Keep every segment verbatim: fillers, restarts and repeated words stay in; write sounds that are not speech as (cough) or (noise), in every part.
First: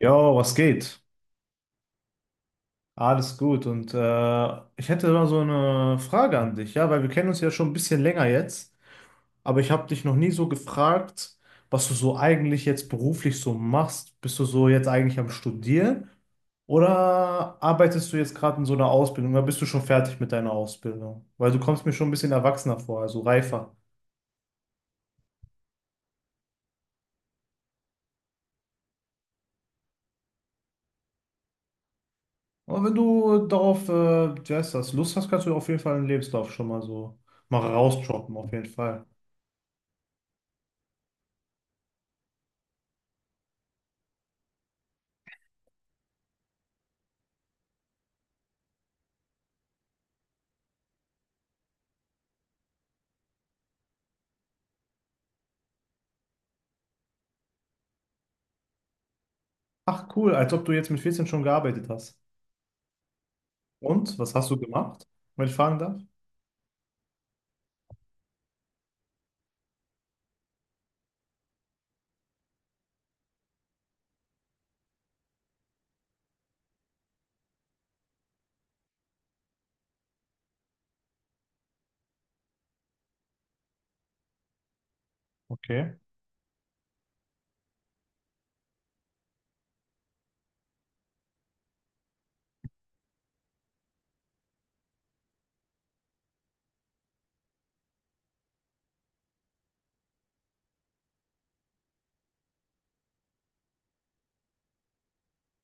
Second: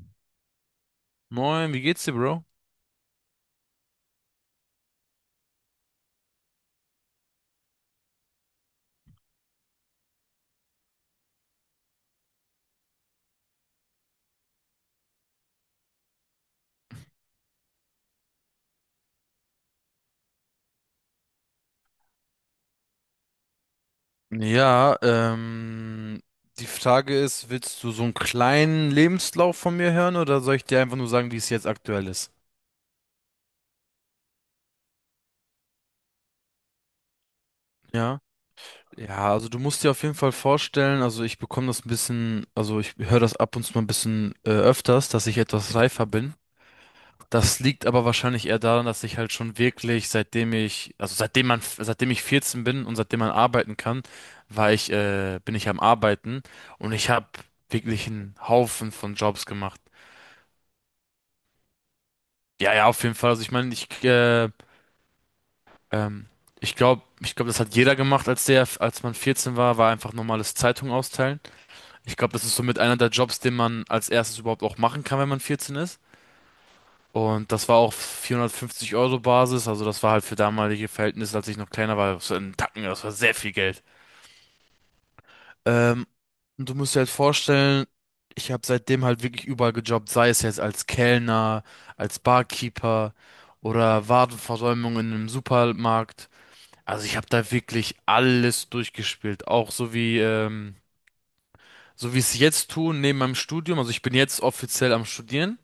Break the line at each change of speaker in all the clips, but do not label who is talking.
Jo, was geht?
Moin, wie geht's dir, Bro?
Alles gut. Und äh, ich hätte mal so eine Frage an dich, ja, weil wir kennen uns ja schon ein bisschen länger jetzt, aber ich habe dich noch nie so gefragt, was du so eigentlich jetzt beruflich so machst. Bist du so jetzt eigentlich am Studieren oder arbeitest du jetzt gerade in so einer Ausbildung oder bist du schon fertig mit deiner Ausbildung? Weil du kommst mir schon ein bisschen erwachsener vor, also reifer.
Ja, ähm, die Frage ist, willst du so einen kleinen Lebenslauf von mir hören oder soll ich dir einfach nur sagen, wie es jetzt aktuell ist?
Aber wenn du darauf, äh, wie heißt das, Lust hast, kannst du auf jeden Fall einen Lebenslauf schon mal so mal
Ja.
rausdroppen, auf jeden Fall.
Ja, also du musst dir auf jeden Fall vorstellen, also ich bekomme das ein bisschen, also ich höre das ab und zu mal ein bisschen äh, öfters, dass ich etwas reifer bin. Das liegt aber wahrscheinlich eher daran, dass ich halt schon wirklich, seitdem ich, also seitdem man, seitdem ich vierzehn bin und seitdem man arbeiten kann, war ich, äh, bin ich am Arbeiten und ich habe wirklich einen Haufen von Jobs gemacht.
Ach cool, als ob du jetzt mit vierzehn schon gearbeitet hast.
Ja, ja, auf jeden Fall. Also ich meine, ich,
Und was
äh,
hast du gemacht, wenn ich fragen darf?
ähm, ich glaube, ich glaube, das hat jeder gemacht, als der, als man vierzehn war, war einfach normales Zeitung austeilen. Ich glaube, das ist somit einer der Jobs, den man als erstes überhaupt auch machen kann, wenn man vierzehn ist. Und das war auf vierhundertfünfzig Euro Basis, also das war halt für damalige Verhältnisse, als ich noch kleiner war, so ein Tacken, das war sehr viel Geld.
Okay.
Ähm, und du musst dir halt vorstellen, ich habe seitdem halt wirklich überall gejobbt, sei es jetzt als Kellner, als Barkeeper oder Warenversäumung in einem Supermarkt. Also ich habe da wirklich alles durchgespielt, auch so wie ähm, so wie ich es jetzt tue neben meinem Studium. Also ich bin jetzt offiziell am Studieren.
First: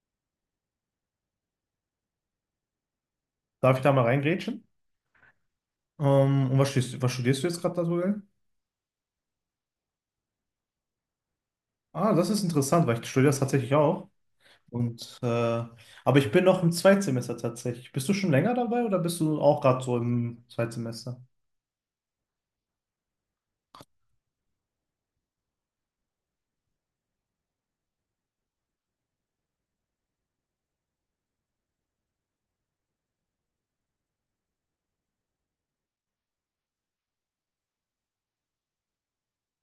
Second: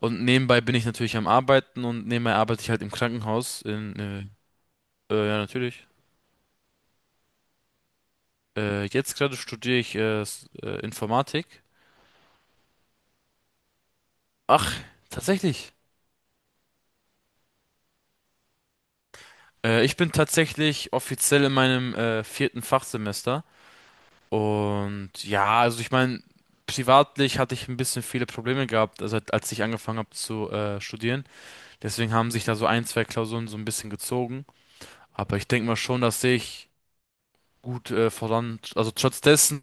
Und nebenbei bin ich natürlich am Arbeiten und nebenbei arbeite ich halt im Krankenhaus.
Darf ich da mal
In,
reingrätschen?
äh, äh, ja, natürlich.
Ähm, und was studierst, was studierst du jetzt gerade aktuell?
Äh, jetzt gerade studiere ich äh, s- äh, Informatik.
Ah, das ist interessant, weil ich studiere das tatsächlich auch.
Ach,
Und äh,
tatsächlich.
aber ich bin noch im Zweitsemester tatsächlich. Bist du schon länger dabei oder bist du auch gerade
Äh,
so
ich bin
im
tatsächlich
Zweitsemester?
offiziell in meinem äh, vierten Fachsemester. Und ja, also ich meine, privatlich hatte ich ein bisschen viele Probleme gehabt, also als ich angefangen habe zu äh, studieren. Deswegen haben sich da so ein, zwei Klausuren so ein bisschen gezogen. Aber ich denke mal schon, dass ich gut äh, voran, also trotz dessen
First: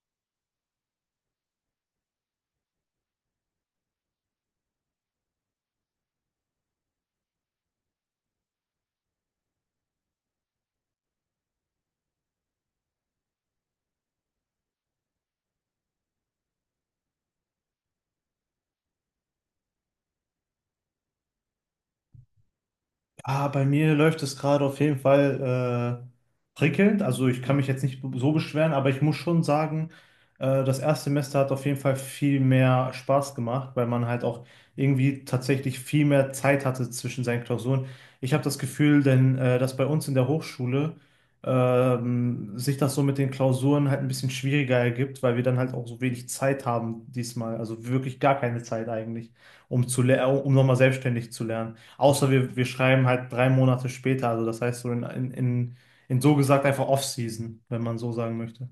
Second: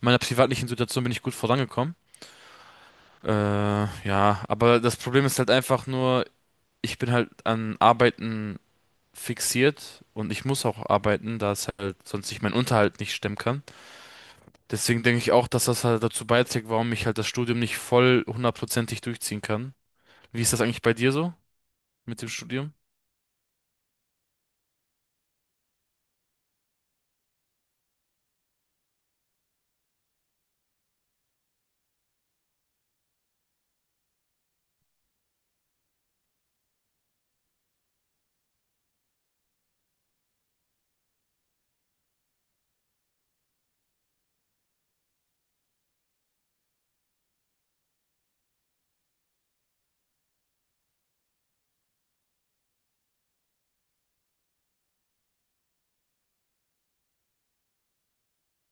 meiner privatlichen Situation bin ich gut vorangekommen. Äh, ja, aber das Problem ist halt einfach nur, ich bin halt an Arbeiten fixiert und ich muss auch arbeiten, da es halt sonst ich meinen Unterhalt nicht stemmen kann. Deswegen denke ich auch, dass das halt dazu beiträgt, warum ich halt das Studium nicht voll hundertprozentig durchziehen kann. Wie ist das eigentlich bei dir so mit dem Studium?
Ah, bei mir läuft es gerade auf jeden Fall äh, prickelnd. Also ich kann mich jetzt nicht so beschweren, aber ich muss schon sagen, äh, das Erstsemester hat auf jeden Fall viel mehr Spaß gemacht, weil man halt auch irgendwie tatsächlich viel mehr Zeit hatte zwischen seinen Klausuren. Ich habe das Gefühl, denn äh, dass bei uns in der Hochschule ähm, sich das so mit den Klausuren halt ein bisschen schwieriger ergibt, weil wir dann halt auch so wenig Zeit haben diesmal. Also wirklich gar keine Zeit eigentlich, um zu ler- um nochmal selbstständig zu lernen. Außer wir, wir schreiben halt drei Monate später, also das heißt so in, in, in, in so gesagt einfach Off-Season, wenn man so sagen möchte.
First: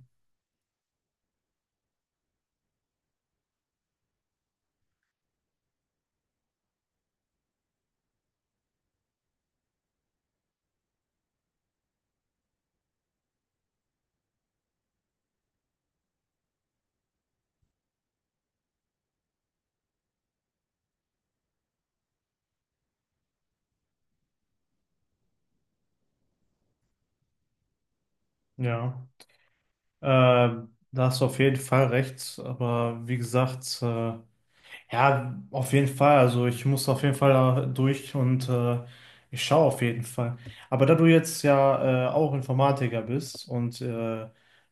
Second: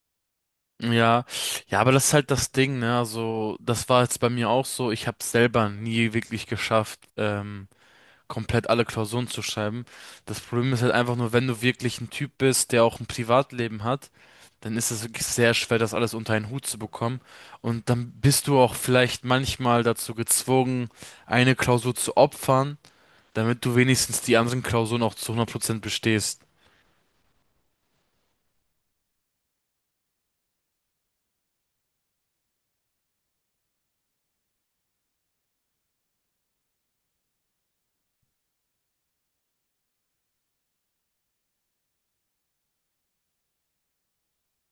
Ja, ja, aber das ist halt das Ding, ne? Also, das war jetzt bei mir auch so. Ich habe es selber nie wirklich geschafft, ähm, komplett alle Klausuren zu schreiben. Das Problem ist halt einfach nur, wenn du wirklich ein Typ bist, der auch ein Privatleben hat, dann ist es wirklich sehr schwer, das alles unter einen Hut zu bekommen. Und dann bist du auch vielleicht manchmal dazu gezwungen, eine Klausur zu opfern, damit du wenigstens die anderen Klausuren auch zu hundert Prozent bestehst.
Ja, äh, da hast du auf jeden Fall recht, aber wie gesagt, äh, ja, auf jeden Fall. Also ich muss auf jeden Fall da durch und äh, ich schaue auf jeden Fall. Aber da du jetzt ja äh, auch Informatiker bist und äh,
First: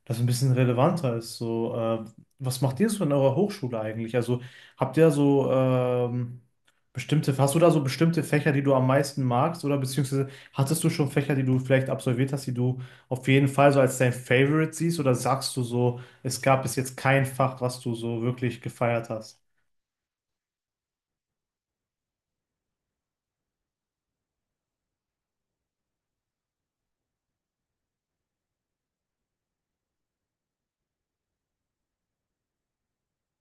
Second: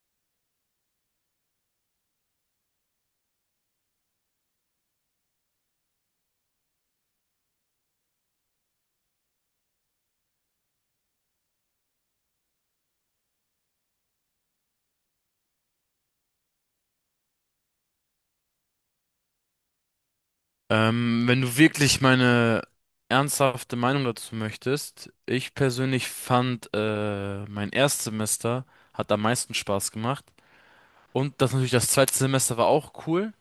das ein bisschen relevanter ist, so äh, was macht ihr so in eurer Hochschule eigentlich? Also habt ihr so ähm, bestimmte, hast du da so bestimmte Fächer, die du am meisten magst oder beziehungsweise hattest du schon Fächer, die du vielleicht absolviert hast, die du auf jeden Fall so als dein Favorite siehst oder sagst du so, es gab bis jetzt kein Fach, was du so wirklich gefeiert hast?
Ähm, wenn du wirklich meine ernsthafte Meinung dazu möchtest, ich persönlich fand, äh, mein Erstsemester hat am meisten Spaß gemacht. Und das natürlich, das zweite Semester war auch cool.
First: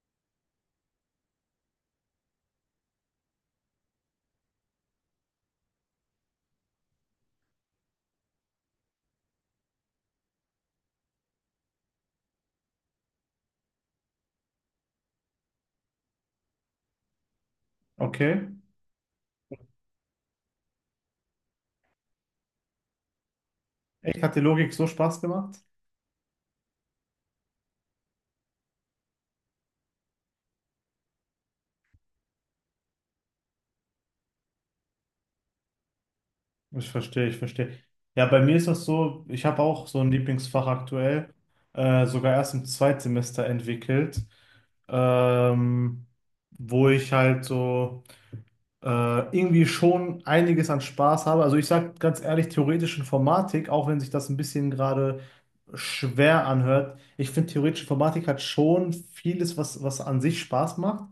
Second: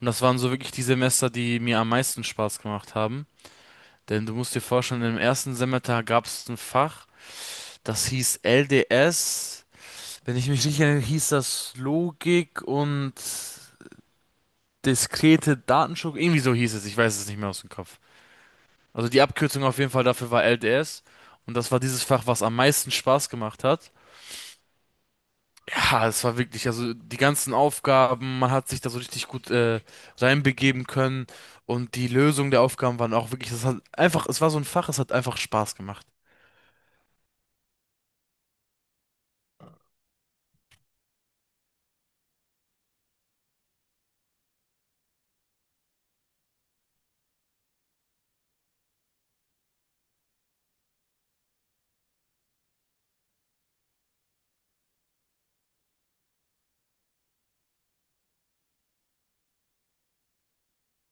Und das waren so wirklich die Semester, die mir am meisten Spaß gemacht haben. Denn du musst dir vorstellen, im ersten Semester gab es ein Fach, das hieß L D S. Wenn ich mich nicht erinnere, hieß das Logik und diskrete Datenstruktur. Irgendwie so hieß es, ich weiß es nicht mehr aus dem Kopf.
Okay.
Also die Abkürzung auf jeden Fall dafür war L D S. Und das war dieses Fach, was am meisten Spaß gemacht hat.
Echt, hat die Logik so Spaß gemacht?
Ja, es war wirklich, also die ganzen Aufgaben, man hat sich da so richtig gut äh, reinbegeben können und die Lösung der Aufgaben waren auch wirklich, das hat einfach, es war so ein Fach, es hat einfach Spaß gemacht.
Ich verstehe, ich verstehe. Ja, bei mir ist das so, ich habe auch so ein Lieblingsfach aktuell, äh, sogar erst im Zweitsemester entwickelt, ähm, wo ich halt so äh, irgendwie schon einiges an Spaß habe. Also ich sage ganz ehrlich, theoretische Informatik, auch wenn sich das ein bisschen gerade schwer anhört, ich finde theoretische Informatik hat schon vieles, was, was an sich Spaß macht.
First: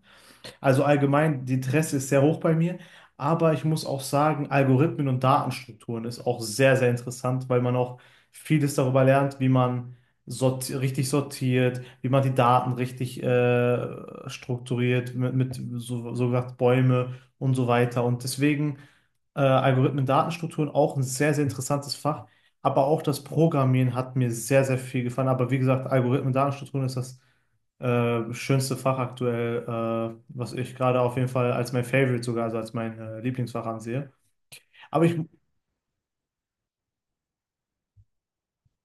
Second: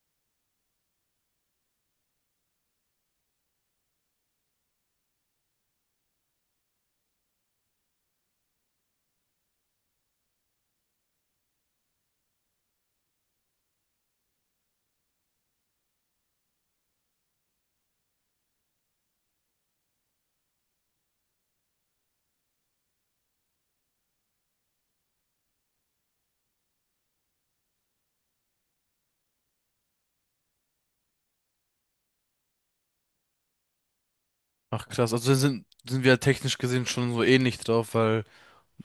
Also allgemein, die Interesse ist sehr hoch bei mir. Aber ich muss auch sagen, Algorithmen und Datenstrukturen ist auch sehr, sehr interessant, weil man auch vieles darüber lernt, wie man sorti richtig sortiert, wie man die Daten richtig äh, strukturiert, mit, mit so, so gesagt Bäume und so weiter. Und deswegen äh, Algorithmen, Datenstrukturen auch ein sehr, sehr interessantes Fach. Aber auch das Programmieren hat mir sehr, sehr viel gefallen. Aber wie gesagt, Algorithmen, Datenstrukturen ist das äh, schönste Fach aktuell, äh, was ich gerade auf jeden Fall als mein Favorite sogar, also als mein äh, Lieblingsfach ansehe.
Ach
Aber
krass,
ich,
also sind, sind wir technisch gesehen schon so ähnlich drauf, weil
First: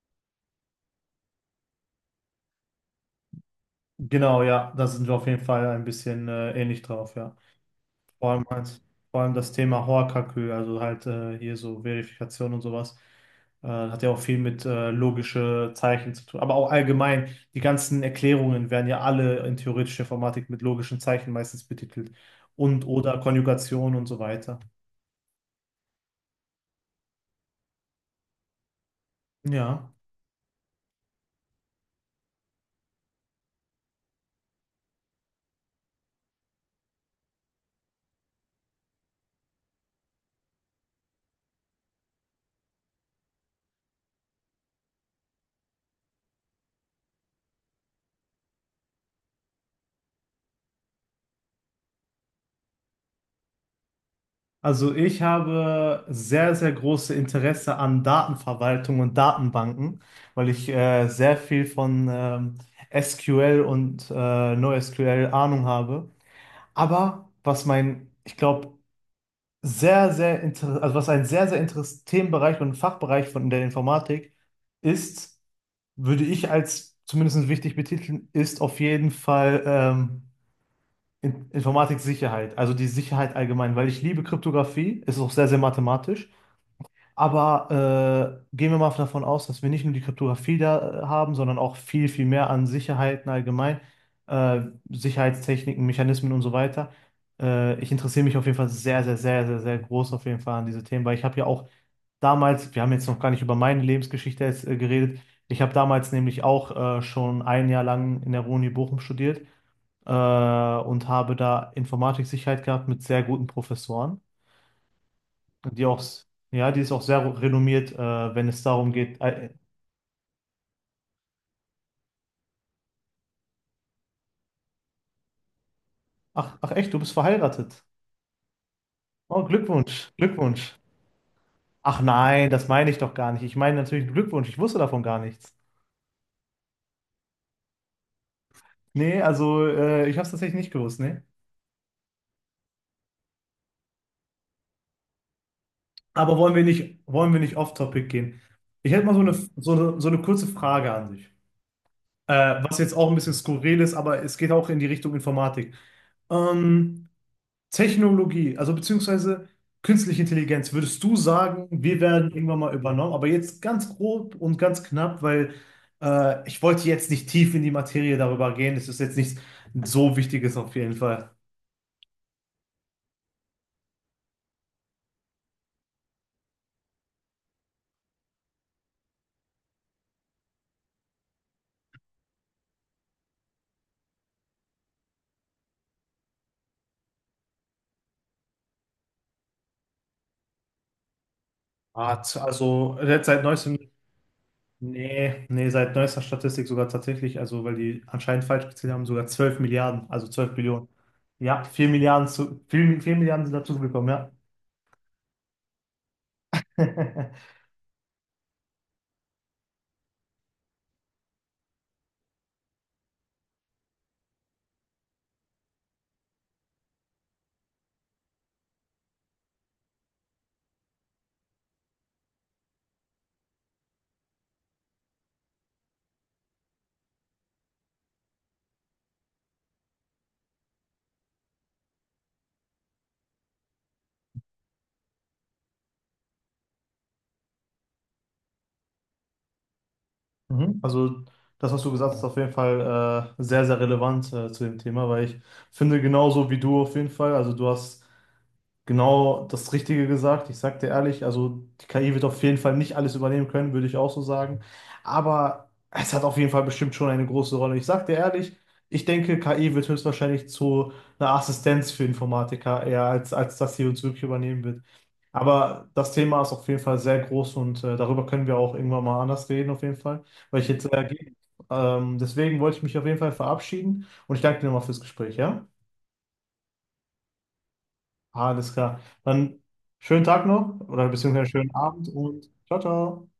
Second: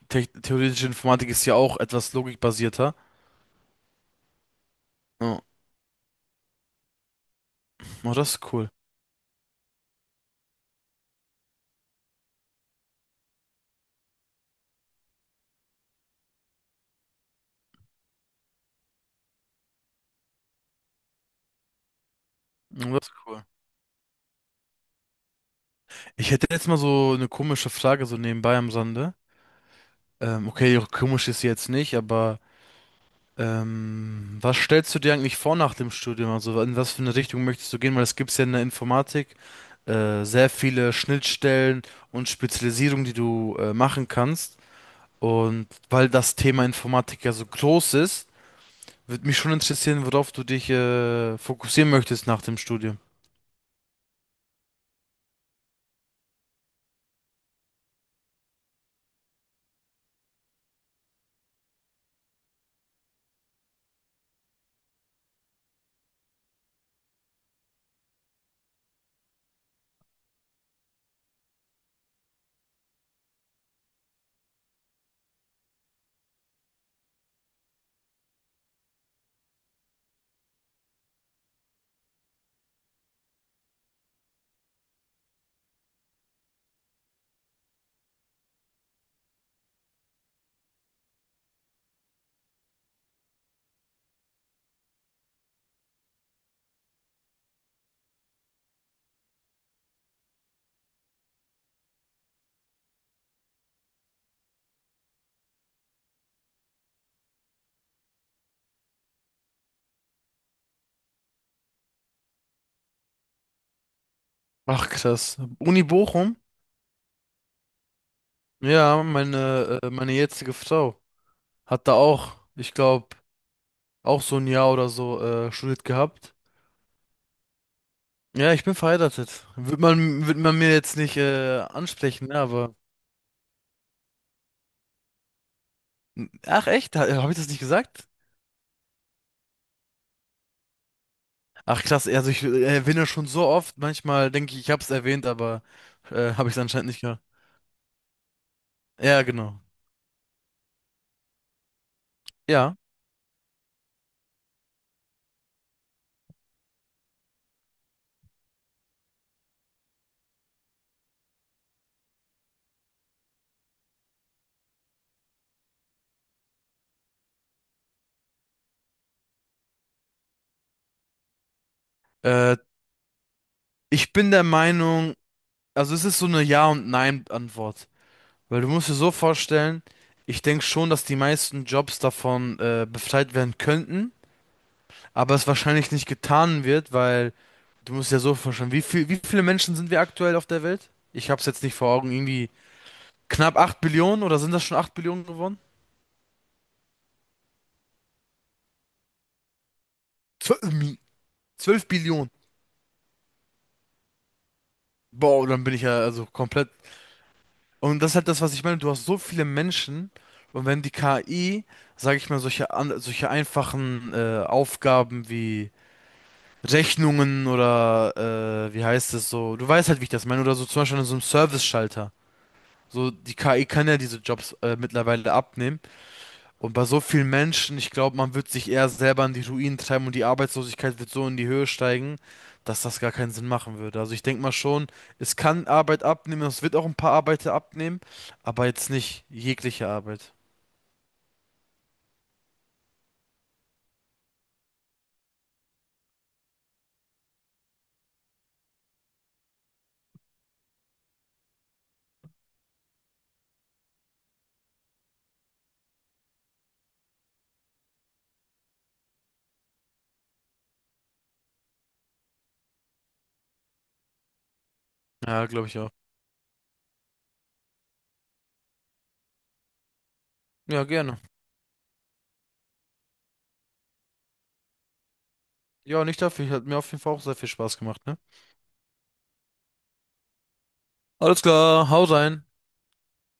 te theoretische Informatik ist ja auch etwas logikbasierter.
genau, ja, da sind wir auf jeden
Oh,
Fall ein bisschen äh, ähnlich drauf, ja.
oh,
Vor
das
allem,
ist cool.
als, vor allem das Thema Hoakakü, also halt äh, hier so Verifikation und sowas, äh, hat ja auch viel mit äh, logische Zeichen zu tun. Aber auch allgemein, die ganzen Erklärungen werden ja alle in theoretischer Informatik mit logischen Zeichen meistens betitelt. Und
Oh, das ist
oder
cool.
Konjugation und so weiter.
Ich hätte jetzt mal so eine komische Frage so nebenbei am Sande.
Ja.
Ähm, okay, komisch ist sie jetzt nicht, aber ähm, was stellst du dir eigentlich vor nach dem Studium? Also in was für eine Richtung möchtest du gehen? Weil es gibt ja in der Informatik äh, sehr viele Schnittstellen und Spezialisierungen, die du äh, machen kannst. Und weil das Thema Informatik ja so groß ist, würde mich schon interessieren, worauf du dich äh, fokussieren möchtest nach dem Studium.
Also ich habe sehr, sehr große Interesse an Datenverwaltung und Datenbanken, weil ich äh, sehr viel von ähm, S Q L und äh, NoSQL Ahnung habe. Aber was mein, ich glaube, sehr, sehr inter also was ein sehr, sehr interessanter Themenbereich und Fachbereich von der Informatik ist, würde ich als zumindest wichtig betiteln, ist auf jeden Fall ähm, In- Informatik-Sicherheit, also die Sicherheit allgemein, weil ich liebe Kryptographie, es ist auch sehr, sehr mathematisch. Aber äh, gehen wir mal davon aus, dass wir nicht nur die Kryptographie da äh, haben, sondern auch viel, viel mehr an Sicherheiten allgemein, äh, Sicherheitstechniken, Mechanismen und so weiter. Äh, ich interessiere mich auf jeden Fall sehr, sehr, sehr, sehr, sehr groß auf jeden Fall an diese Themen, weil ich habe ja auch damals, wir haben jetzt noch gar nicht über meine Lebensgeschichte jetzt, äh, geredet, ich habe damals nämlich auch äh, schon ein Jahr lang in der Uni Bochum studiert äh, und habe da Informatiksicherheit gehabt mit sehr guten Professoren.
Ach krass. Uni
Die auch,
Bochum?
ja, die ist auch sehr renommiert, äh, wenn es darum
Ja,
geht. Äh,
meine, äh, meine jetzige Frau hat da auch, ich glaube, auch so ein Jahr oder so äh, studiert gehabt.
ach, ach echt, du bist verheiratet.
Ja, ich bin
Oh,
verheiratet. Wird
Glückwunsch,
man, wird man mir
Glückwunsch.
jetzt nicht äh,
Ach
ansprechen, ne?
nein, das
Aber.
meine ich doch gar nicht. Ich meine natürlich Glückwunsch, ich wusste davon gar nichts.
Ach echt? Habe ich das nicht gesagt?
Nee, also äh, ich habe es tatsächlich nicht gewusst, nee.
Ach krass, also ich äh, erwähne schon so oft. Manchmal denke ich, ich habe es erwähnt, aber äh,
Aber
habe
wollen
ich es
wir
anscheinend
nicht,
nicht gehört.
wollen wir nicht off-topic gehen? Ich hätte mal so
Ja,
eine,
genau.
so eine, so eine kurze Frage an dich. Äh,
Ja.
was jetzt auch ein bisschen skurril ist, aber es geht auch in die Richtung Informatik. Ähm, Technologie, also beziehungsweise künstliche Intelligenz, würdest du sagen, wir werden irgendwann mal übernommen? Aber jetzt ganz grob und ganz knapp, weil äh, ich wollte jetzt nicht tief in die Materie darüber gehen. Es ist jetzt nichts so Wichtiges auf jeden Fall.
Äh, Ich bin der Meinung, also es ist so eine Ja- und Nein-Antwort. Weil du musst dir so vorstellen, ich denke schon, dass die meisten Jobs davon äh, befreit werden könnten, aber es wahrscheinlich nicht getan wird, weil. Du musst ja so vorstellen, wie viel, wie viele Menschen sind wir aktuell auf der Welt? Ich hab's jetzt nicht vor Augen,
Ah, z-
irgendwie
Also jetzt seit
knapp
neuestem,
acht Billionen oder sind das schon acht Billionen
nee,
geworden?
nee, seit neuester Statistik sogar tatsächlich, also weil die anscheinend falsch gezählt haben, sogar zwölf Milliarden, also zwölf Billionen.
zwölf,
Ja,
zwölf
vier Milliarden
Billionen.
zu, vier vier Milliarden sind dazugekommen,
Boah, dann bin ich ja also komplett.
ja. (laughs)
Und das ist halt das, was ich meine. Du hast so viele Menschen und wenn die K I, sage ich mal, solche, an- solche einfachen äh, Aufgaben wie Rechnungen oder äh, wie heißt es so, du weißt halt, wie ich das meine, oder so zum Beispiel an so einem Service-Schalter. So, die K I kann ja diese Jobs äh, mittlerweile abnehmen. Und bei so vielen Menschen, ich glaube, man wird sich eher selber in die Ruinen treiben und die Arbeitslosigkeit wird so in die Höhe steigen, dass das gar keinen Sinn machen würde. Also ich denke mal schon, es kann Arbeit abnehmen, es wird auch ein paar Arbeiter abnehmen, aber jetzt nicht jegliche Arbeit.
Mhm. Also das, was du gesagt hast, ist auf jeden Fall äh, sehr, sehr relevant äh, zu dem Thema, weil ich finde genauso wie du auf jeden Fall, also du hast genau das Richtige gesagt. Ich sag dir ehrlich, also die K I wird auf jeden Fall nicht alles übernehmen können, würde ich auch so sagen. Aber es hat auf jeden Fall bestimmt schon eine große Rolle. Ich sag dir ehrlich, ich denke, K I wird höchstwahrscheinlich zu einer Assistenz für Informatiker eher, als, als dass sie uns wirklich übernehmen wird.
Ja, glaube ich
Aber
auch.
das Thema ist auf jeden Fall sehr groß und äh, darüber können wir auch irgendwann mal anders reden, auf jeden Fall, weil ich
Ja,
jetzt äh,
gerne.
gehe. Ähm, deswegen wollte ich mich auf jeden Fall verabschieden und ich danke dir nochmal fürs Gespräch, ja?
Ja, nicht dafür. Hat mir auf jeden Fall auch sehr viel Spaß gemacht, ne?
Alles klar. Dann schönen Tag noch oder
Alles
beziehungsweise schönen
klar, hau
Abend
rein.
und ciao, ciao.